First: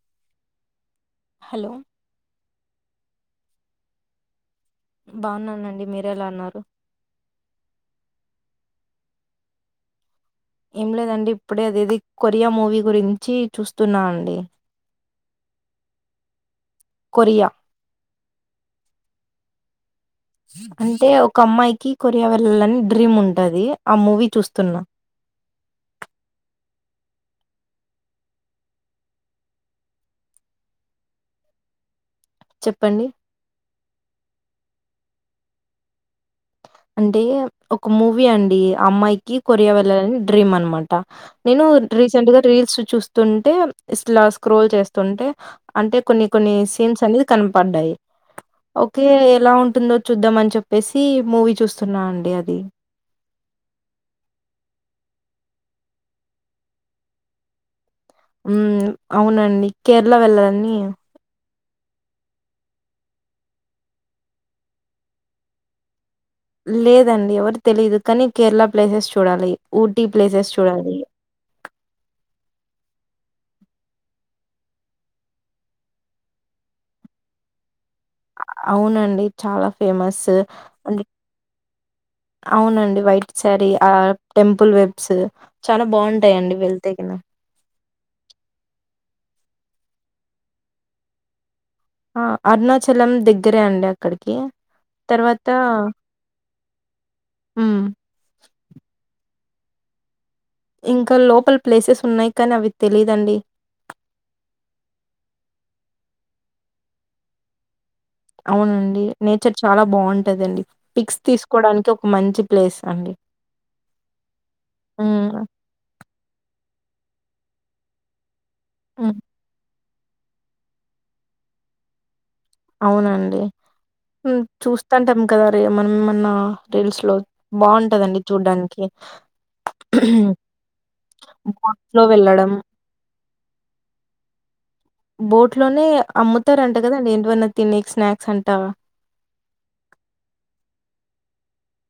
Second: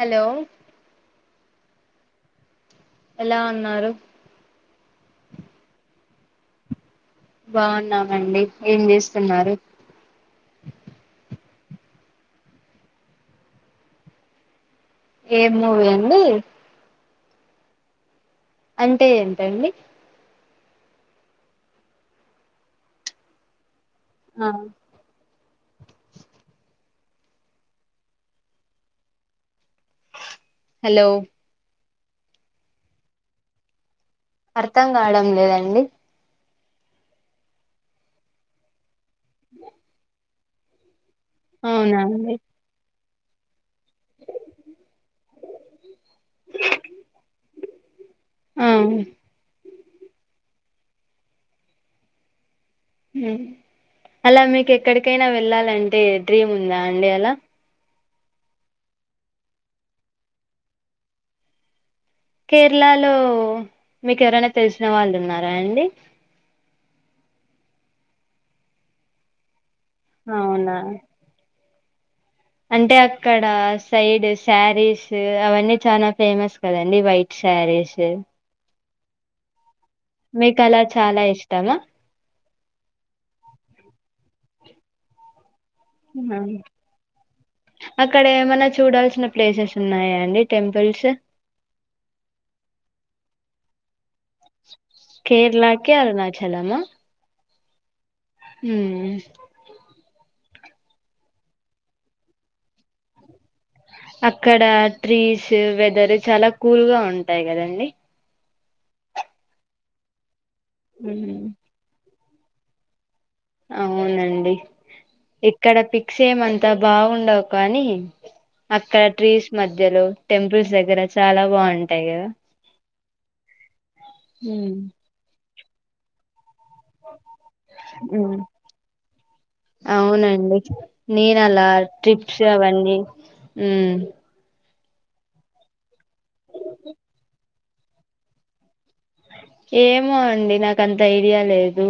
Hello hello ఎలా ఉన్నారు. బాగున్నానండి. మీర్ ఎలా ఉన్నారు. బాగున్నామండి. ఏం చేస్తున్నారు. ఏం లేదండి ఇప్పుడే అదేది, కొరియా మూవీ గురించీ చూస్తున్నా అండీ. ఏం మూవీ అండీ. కొరియా. అంటే ఎంటండి. అంటే ఒక్క అమ్మాయికి కొరియా వెళ్లాలని డ్రీమ్ ఉంటదీ. ఆ మూవీ ఆ చూస్తున్నా. హలో చెప్పండి. అర్థం కావడం లేదండి. అంటే ఒక మూవీ అండి అమ్మాయి క కో వళ డ్రీమ్ అనమాట నేను అవునా రీసెంట్ అండి గా రీల్స్ చూస్తా తంటే ఇట్లా స్క్రోల్ చేస్తుంటే అంటే కొన్ని కొన్ని సీమ్స్ అనేది కనపడ్డాయి ఆ ఓకే ఎలా ఉంటుందో చూద్దామని చె. బసి మ చూస్తున్నా అండి అది అలా మీకు ఎక్కడికైనా వెళ్ళాలంటే డ్రీమ్ ఉందా అండి అలా ఉ అవునండి కేరళ వెళ్ళాలని కేరళలో మీకు ఎవరైనా తెలిసిన వాళ్ళు ఉన్నారా అండి లేదండి ఎవరు తెలీయదు కానీ కేరళ ప్లేసెస్ చూడాలి ఊటీ ప్లేసెస్ అవునా చూడాలి అంటే అక్కడ సైడ్ శారీస్ అవన్నీ చాలా ఫేమస్ కదండి వైట్ శారీస్ అవునండి చాలా ఫేమస్ మీకు అలా అ చాలా ఇష్టమా అవునండి వైట్ శారీ ఆ టెంల్ పుల్ వెబ్స్ చాలా బావుంటాయండి వెళ్తే గిన. అక్కడ ఏమన్నా చూడాల్సిన ప్లేసెస్ ఉన్నాయా అండి టెంపుల్స్ ఆ అరుణాచలం దగ్గరే అండి అ కేరళకే అరుణాచలమా హ్మ్. హ ఇంకా లోపల్ ప్లేసెస్ ఉన్నాయి కానీ అవి తెలీదండి అక్కడ ట్రీస్ వెదర్ చాలా కూల్ గా ఉంటాయి కదండి అవునండి నేచర్ చాలా బాగుంటదండి పిక్స్ మ్మ్ తీసుకోవడానికి ఒక ఒక మంచి ప్లేస్ అండి అవునండి హ్మ్. ఇక్కడ పిక్స్ చేయమంత అంత బాగుండవు కానీ అక్కడ హ్మ్. ట్రీస్ మధ్య మధ్యలో టెంపుల్స్ దగ్గర చాలా బాగుంటాయి కదా అవునండి మ్మ్. చూస్తాంటేం కదా సో ఏమన్నా ఏమన్నా రీల్స్ లో బాగుంటదండి మ్మ్. చూడ్డానికి అవునండి నేను బోట్స్ లో వెళ్ళడం అ బోట్ లోనే అమ్ముతారు అంట కదండి ఏంటివన్నా తిన్నీకి స్నాక్స్ అంటా ఏమో అండి నాకు అంత ఐడియా లేదు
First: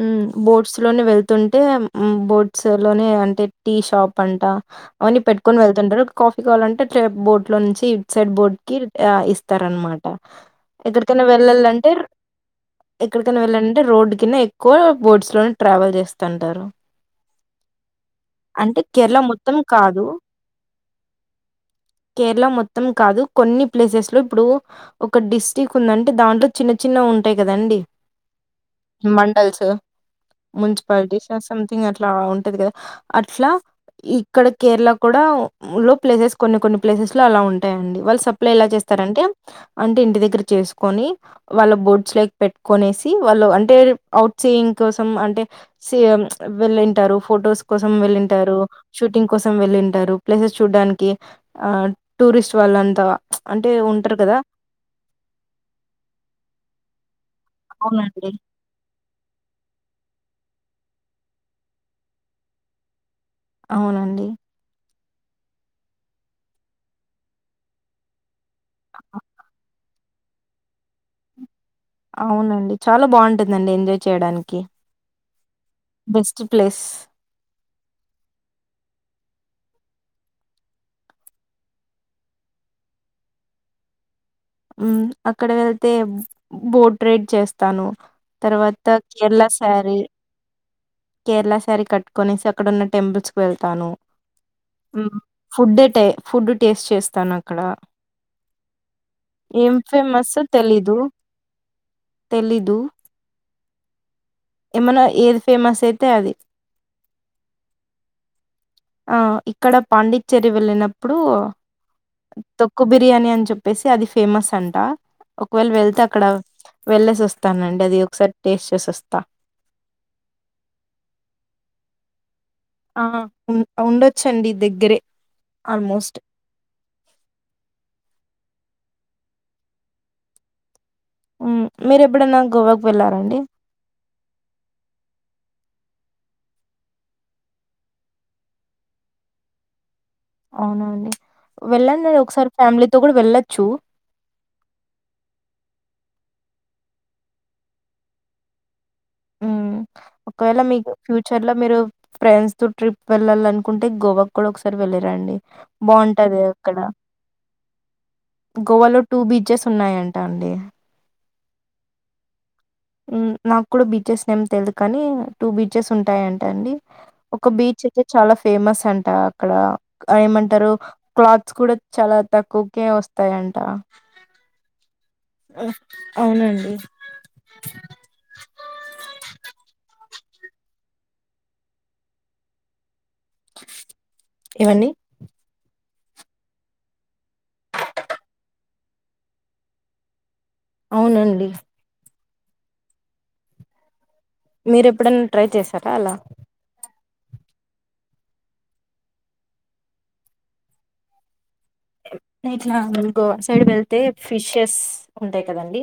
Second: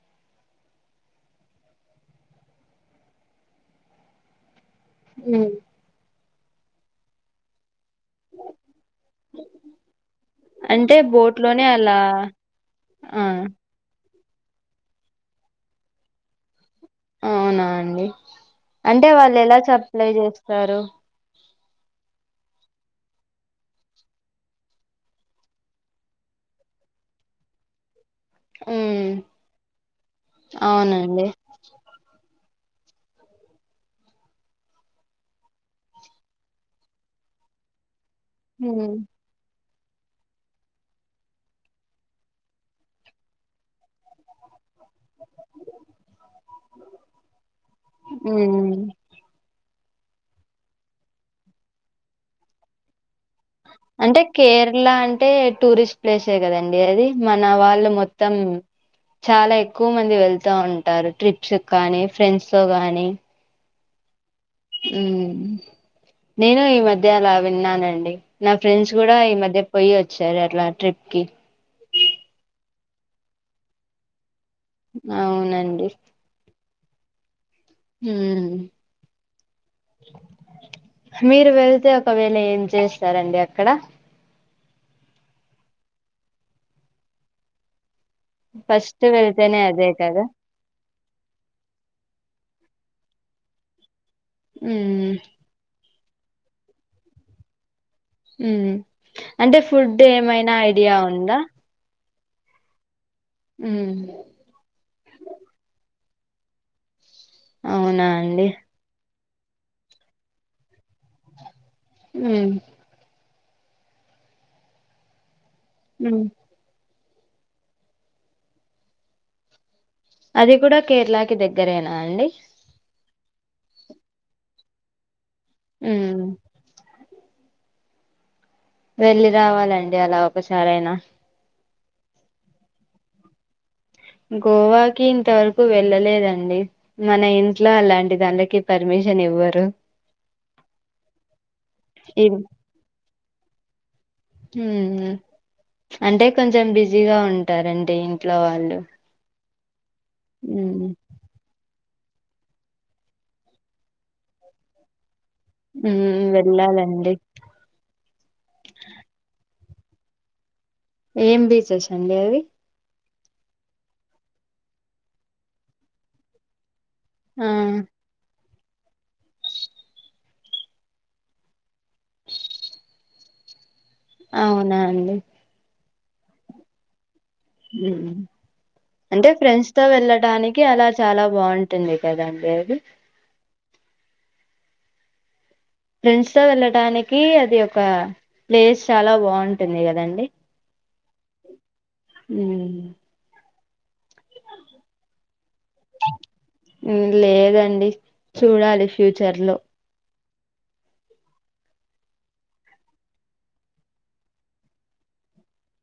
మ్మ్ బోట్స్ లోనే వెళ్తుంటే మ్మ్ బోట్స్ లోనే అంటే టీ షాప్ అంట అవన్ని మ్మ్. పెట్టుకొని వెళ్తుంటరు కాఫీ కావాలంటే అట్లే బోట్ లో నుంచి సైడ్ బోర్డ్ కి ఆ ఇస్తారనమాట అంటే ఎక్కడికైనా బోట్ లోనే వెళ్ళాలంటే, అలా ఆ ఎక్కడికైనా వెళ్ళాలంటే రోడ్ తిన్నయ్ కూడా బోట్స్ లోనే ట్రావెల్ చేస్తంటారు అవునా అండి అంటే కేరళ వాళ్ళు ఎలా మొత్తం కాదు సప్లై చేస్తారు కేరళ మొత్తం కాదు కొన్ని ప్లేసెస్ లో ఇప్పుడు ఒక డిస్ట్రిక్ ఉందంటే దాంట్లో చిన్న చిన్నవి ఉంటాయి కదండి ఉమ్ మన్ టల్సు అవునండి మున్సిపాలిటీస్ ఆ సంథింగ్ అట్లా ఉంటది కదా అట్లా ఇక్కడ కేరళ కూడా లో ప్లేసెస్ కొన్ని కొన్ని ప్లేసెస్ లో అలా ఉంటాయండి వాళ్ సప్లై ఎలా ఉమ్ చేస్తారంటే అంటే ఇంటి దగ్గర చేసుకొని వాళ్ళ బోట్స్ లేకి పెట్టుకొనేసి వాళ్ళు అంటే ఔట్ సీయింగ్ కోసం అంటే సి యం వెళ్ళింటారు ఫొటోస్ కోసం వెళ్ళింటారు ఉమ్ షూటింగ్ కోసం వెళ్ళిన్ టారు ప్లేసెస్ చూడ్డానికి ఆ టూరిస్ట్ వాళ్ళంతా ఉంటారు అంటే కదా కేరళ అంటే టూరిస్ట్ ప్లేసే కదండి అది మన వాళ్ళు అవునండి మొత్తం చాలా ఎక్కువ మంది వెళ్ తా ఉంటారు ట్రిప్స్ కు కానీ ఫ్రెండ్స్ తో గానీ అవునండి మ్మ్ నేను ఈ మధ్య అలా విన్నానండి నా ఫ్రెండ్స్ కూడా ఈ మధ్య పొయ్యి వచ్చారు అట్లా ట్రిప్ కి అవునండి చాలా బావుంటుందండి ఎంజాయ్ చేయడాని అవునండి ప్లస్ హుమ్ మీరు వెళ్తే ఒకవేళ ఏం చేస్తారండి అక్కడ మ్మ్ అక్కడ వెళ్తే బోట్ రైడ్ చేస్తాను తర్వాత ఫస్ట్ కేరళ వెళ్తేనే అదే సారీ కదా కేరళ సారీ కట్టుకొనేసి అక్కడ ఉన్న టెంపుల్స్ కు వెళ్తాను మ్మ్ ఉమ్ ఫుడ్ ఏటే ఫుడ్ టేస్ట్ చేస్తాను అక్కడ మ్మ్ అంటే ఫుడ్ ఏమైనా ఐడియా ఉందా తెలిదు మ్మ్ ఏమనా ఏది ఫేమస్ అయితే అది అవునా అండి ఆ ఇక్కడ పాండిచ్చేరి వెళ్ళిన ఇప్పుడు ఉమ్ తోక్కువ బిర్యాని అ చెప్పేసి అది ఫేమస్ అంట ఒకవేళ వెళ్తే ఉమ్ అక్కడ వెళ్ళేసి వస్తానండి అది ఒకసారి టేస్ట్ చేసి వస్తా అది కూడా కేరళకి దగ్గరేనా అండి ఆ ఉ ఉండొచ్చండి దగ్గరే ఆల్మోస్ట్. మ్మ్ వెళ్ళి రావాలండి అలా ఒకసారయినా మీరు ఎప్పుడైనా గోవాకు వెళ్ళారండి గోవాకి ఇంతవరకు వెళ్ళలేదండి మన ఇంట్లో అలాంటి దానీకి పర్మిషన్ ఇవ్వరు అవున అండి వెళ్ళండి ఇ ఒకసారి ఫ్యామిలీతో కూడా వెళ్ళ చ్చు అంటే కొంచెం బిజీగా ఉంటారండి ఇంట్లో వాళ్ళు హ్మ్. ఒకవేళ ఉమ్ మీకు ఫ్యూచర్ లో మీరు ఫ్రెండ్స్ తో ట్రిప్ వెళ్ళాల అనుకుంటే గోవా కూడా ఒకసారి వెళ్ళరండి మం వెళ్ళాలండి గోవాలో టూ బీచెస్ ఉన్నాయంట అండి ఏం బీచెస్ అండి అవి నాకు కూడా బీచెస్ నేమ్ తెలిదు కానీ టూ బీచెస్ ఉంటాయంట అండి ఒక ఆ బీచ్ అయితే చాలా ఫేమస్ అంట అక్కడ ఏమంటారు క్లాత్స్ కూడా చాలా తక్కువకే వస్తాయంట అవునా అండి అవునండి అంటే ఫ్రెండ్స్ తో వెళ్ళడానికి అలా చాలా బాగుంటుంది కదండడి అది ఇవన్నీ ఫ్రెండ్స్ తో వెళ్ళటానికి అది ఒక ప్లేస్ చాలా బాగుంటుంది కదండి అవునండి మ్మ్ మీరు ఎప్పుడైనా ట్రై చేశారా అలా లేదండి చూడాలి ఫ్యూచర్ లో ఇట్లా గోవా సైడ్ వెళ్తే ఫిషెస్ ఉంటాయి కదండి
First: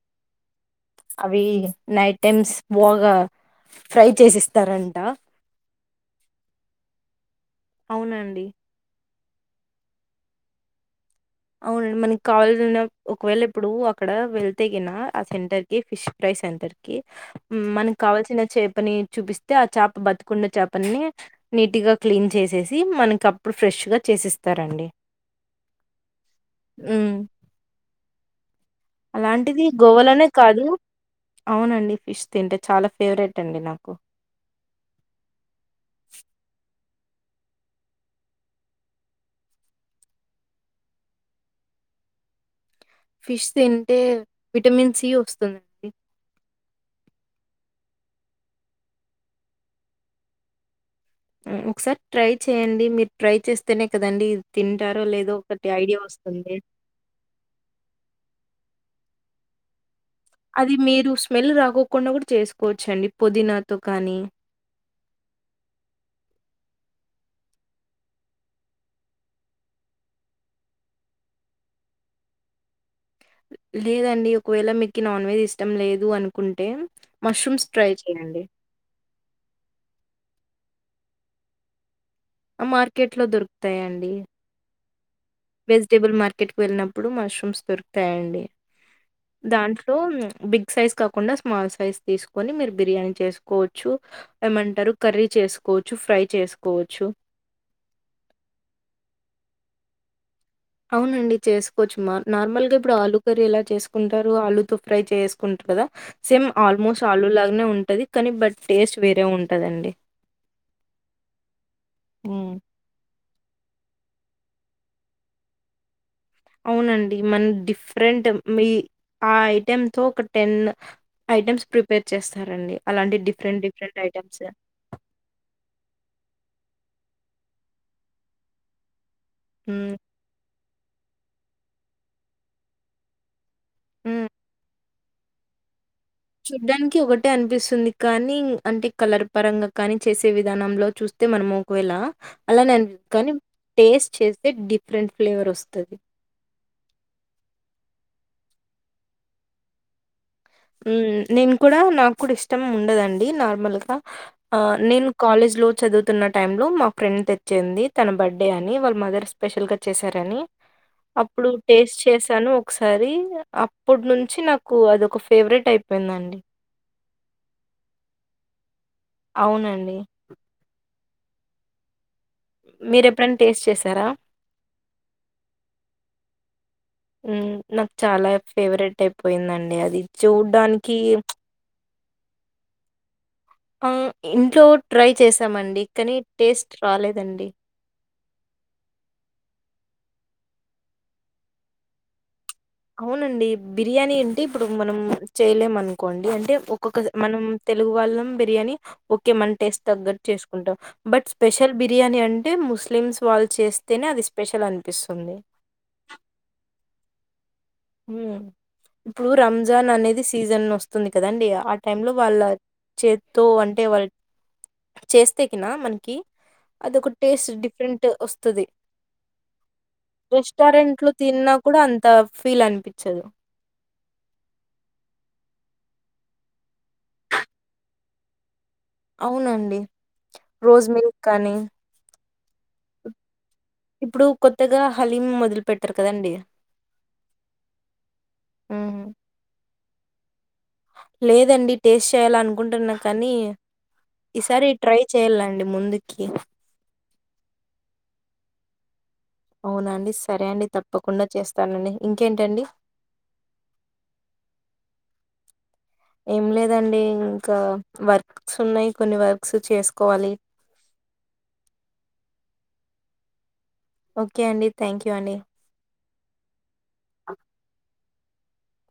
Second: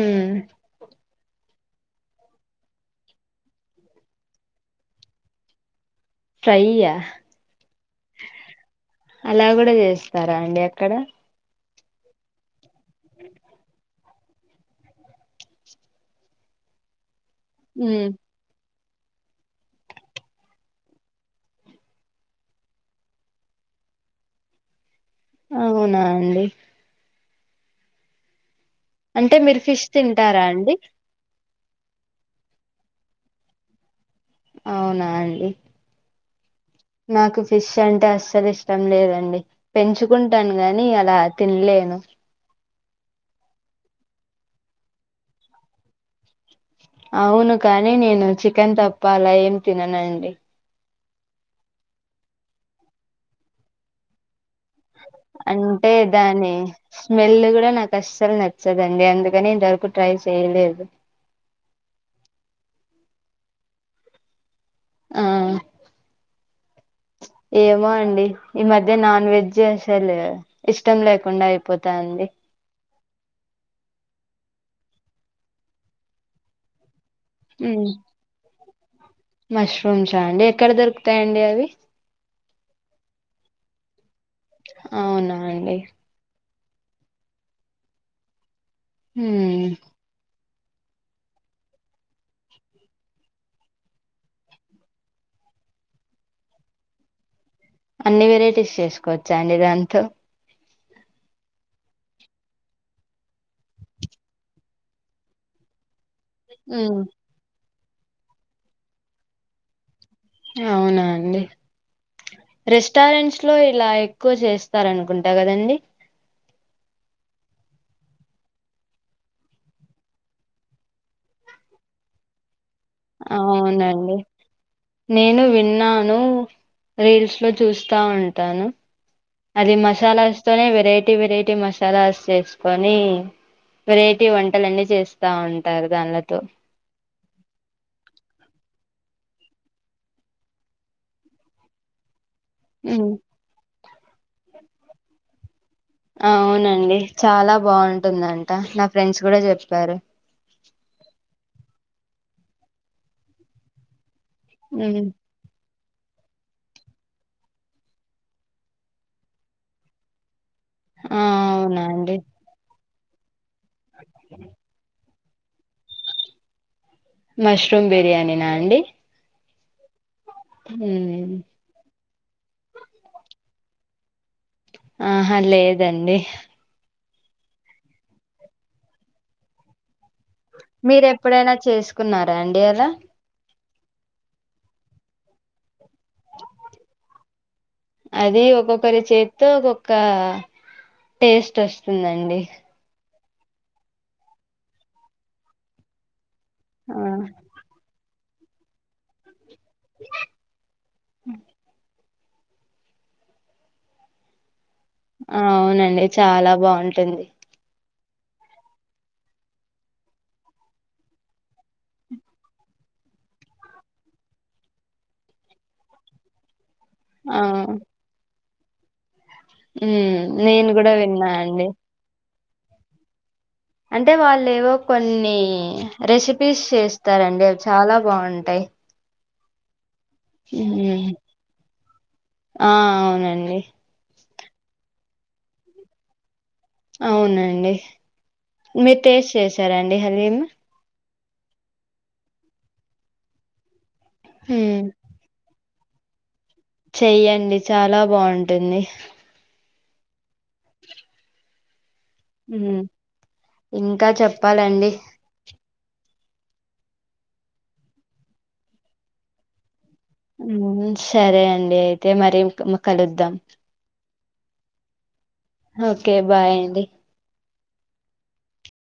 మ్మ్ అవి నైట్ టైమ్స్ బాగా ఫ్రై చేసిస్తారంట ట్రై ఆ అవునండి అలా కూడా చేస్తారా అండి అక్కడ అవునండి మనకి కావాలిన ఒకవేళ ఇప్పుడు అక్కడ వెళ్తేగిన ఆ సెంటర్ కి ఫిష్ ఫ్రై సెంటర్ కి మనకి ఉమ్ కావల్సిన చే చపని చూపిస్తే ఆ చేప బతుకుండ చేపని నీట్గా క్లీన్ చేసేసి మనకి అప్పుడు ఫ్రెష్గా చేసిస్తారండి అవు అవునా అండి ఉమ్ అంటే మీరు అలాంటిది ఫిష్ గోవాలనే తింటారా కాదు అండి అవునండి ఫిష్ తింటే చాలా ఫేవరెట్ అండి నాకు అవునా అండి నాకు ఫిష్ అంటే అస్సలు ఇష్టం లేదండి పెంచుకుంటాను గాని అలా తినలేను ఫిష్ తింటే విటమిన్ సి వస్తుంది అవును కానీ నేను చికెన్ తప్ప అలా ఏం తిననండి ఒకసారి ట్రై చేయండి మీరు ట్రై చేస్తేనే కదండి అంటే దాని స్మెల్ కూడా నాకు అస్సలు నచ్చదు అ డి అందుకని ఇంతవరకు ట్రై అది చేయలేదు మీరు స్మెల్ రాకోకుండా కూడా చేసుకోవచ్చ అండి పుదీనాతో కానీ ఆ ఏమో అండి ఈ మధ్య నాన్ వెజ్ అసలు ఇష్టం లేకుండా అయిపోతాంది లేదండి ఒకవేళ మీకు నాన్ వెజ్ ఇష్టం లేదు అనుకుంటే మష్రూమ్స్ ట్రై చేయండి మష్రూమ్స్ ఆ అండి ఎక్కడ దొరుకుతాయండి అవి ఆ మార్కెట్ లో దొరుకుతాయండి అవునా అండి వెజిటేబుల్ మార్కె క్కెట్కి వెళ్ళినప్పుడు మష్రూమ్స్ దొరుకుతాయండి ఉమ్, దాంట్లో బిగ్ సైజు కాకుండా స్మాల్ సైజ్ తీసుకొని మీరు బిర్యానీ చేసుకోవచ్చు ఏమంటారు కర్రీ చేసుకోవచ్చు ఫ్రై చేసుకోవచ్చు అన్ని వెరైటీస్ చేసుకోవచ్చా అండి దాంతో అవునండి చేసుకోవచ్చు మా నార్మల్గా ఇప్పుడు ఆలుూ కర్రీ ఎలా చేసుకుంటారు ఆలుూతో ఫ్రై చేసుకుంటారు కదా సేమ్ ఉమ్, ఆల్మోస్ట్ ఆలు లాగానే ఉంట ఉంటది కానీ బట్ టేస్ట్ వేరే ఉంటదండి అవునా అండి హ్మ్. రెస్టారెంట్స్ లో ఇలా ఎక్కువ చేస్తారనుకుంటా కదండి అవునండి మన డిఫరెంట్ మీ ఆ ఐటెమ్ తో ఒక టెన్ ఐటెమ్స్ ప్రిపేర్ చేస్తారండి అలాంటి డిఫరెంట్ డిఫరెంట్ అవునండి ఐటెమ్స్. నేను విన్నాను రీల్స్ లో చూస్తా ఉంటాను అది హ్మ్. మసాలా తోనే వెరైటీ వెరైటీ ట్టి మసాలా చేసుకొని వెరైటీ హ్మ్. వంటల అన్నీ చేస్ దా ఉంటారు దానిలతో చూడ్డానికి ఒకటే అనిపిస్తుంది కానీ అంటే కలర్ పరంగా కానీ చేసే విధానంలో చూస్తే మనము ఒకవేళ అలానే అని ఉమ్. కానీ టేస్ట్ చేస్తే డిఫరెంట్ ఫ్లేవర్ వస్తుంది అవునండి చాలా బాగుంటుందంట నా ఫ్రెండ్స్ కూడా చెప్పారు నేను కూడా నా కూడా ఇష్టం ఉండదండి నార్మల్గా ఆ ఉమ్. నేను కాలేజ్ లో చదువుతున్న టై లో మా ఫ్రెండ్ తెచ్చింది తన బర్త్డే అని వాళ్ళ మదర్ స్పెషల్ గా చేశారని ఆ అప్పుడు అవునా టేస్ట్ అండి చేసాను ఒకస సరి అప్పుడు నుంచి నాకు అది ఫేవరెట్ అయిపోయిందండి మష్రూమ్ బిర్యాని నా అండి అవునండి హమ్ మీరెప్పుడైనా టేస్ట్ చేసారా ఆ హా లేేదండి నాకు చాలా ఫేవరెట్ అయిపోయిందండి అది చూడ్డానికి మీరూ ఎప్పుడైనా చేసుకో కున్నారా అండి అలా ఆ ఇంట్లో ట్రై చేసామండి కానీ టేస్ట్ రాలేదండి అది ఒక్కొక్కరి చేతితో ఒక్కొక్క టేస్ట్ వస్తుందండి అవునండి బిర్యానీ అంటే ఇప్పుడు మనం చేయలేం అనుకోండి అే అంటే ఆ ఒక్కొక్క మనం తెలుగు వాళ్ళం బిర్యానీ ఓకే మంట టేస్ట్ తగ్గట్టు చేసుకుంటాం బట్ స్పెషల్ బి బిర్యానీ అంటే ముస్లిమ్స్ వాళ్ళు చేస్తేనే అది స్పెషల్ అనిపి అవునండి చాలా బాగుంటుంది ఇప్పుడు రంజాన్ అనేది సీజన్ వస్తుంది కదాండి ఆ టై లో వాళ్ళ చేత్తో అంటే వాళ్ళ చేస్తే కనా మనకి అదొక ఆ టేస్ట్ డిఫరెంట్ వస్తుంది పస్తుది హ్మ్ [unintelligible] నేను గూడా రెస్టారెంట్లు విన్నా తిన్నా అండి. కూడా అంత ఫీల్ అనిపించదు అంటే వాళ్ళు ఏవో కొన్ని రెసిపీస్ చేస్తారండి అవి చాలా బాగుంటాయి అవునండి రోజ్ మిల్క్ కానీ ఆ అవునండి ఇప్పుడు కొత్తగా హలీం మొదలు పెట్టారు కదండి అవునండి మీరు హ్మ్. టేస్ట్ చేసారండి అండి హలీం లేదండి టేస్ట్ చెయ్యాలి అనుకుంటున్నా కానీ ఈసారి హ్మ్. ట్రై చెయ్యాలండి ముందుకి చెయ్యండి చాలా బాగుంటుంది అవునండి సరే అండి తప్పకుండా చేస్తానండి ఇంకేంటండి? ఇంకా చెప్పాలండి ఏం లేదండి ఇంకా వర్క్స్ ఉన్నాయి కొన్ని వర్క్స్ చేసుకో సరే అండి అయితే మరి కలుద్దాం ఓకే అండి థ్యాంక్ యూ అండి ఓకే బాయ్ అండి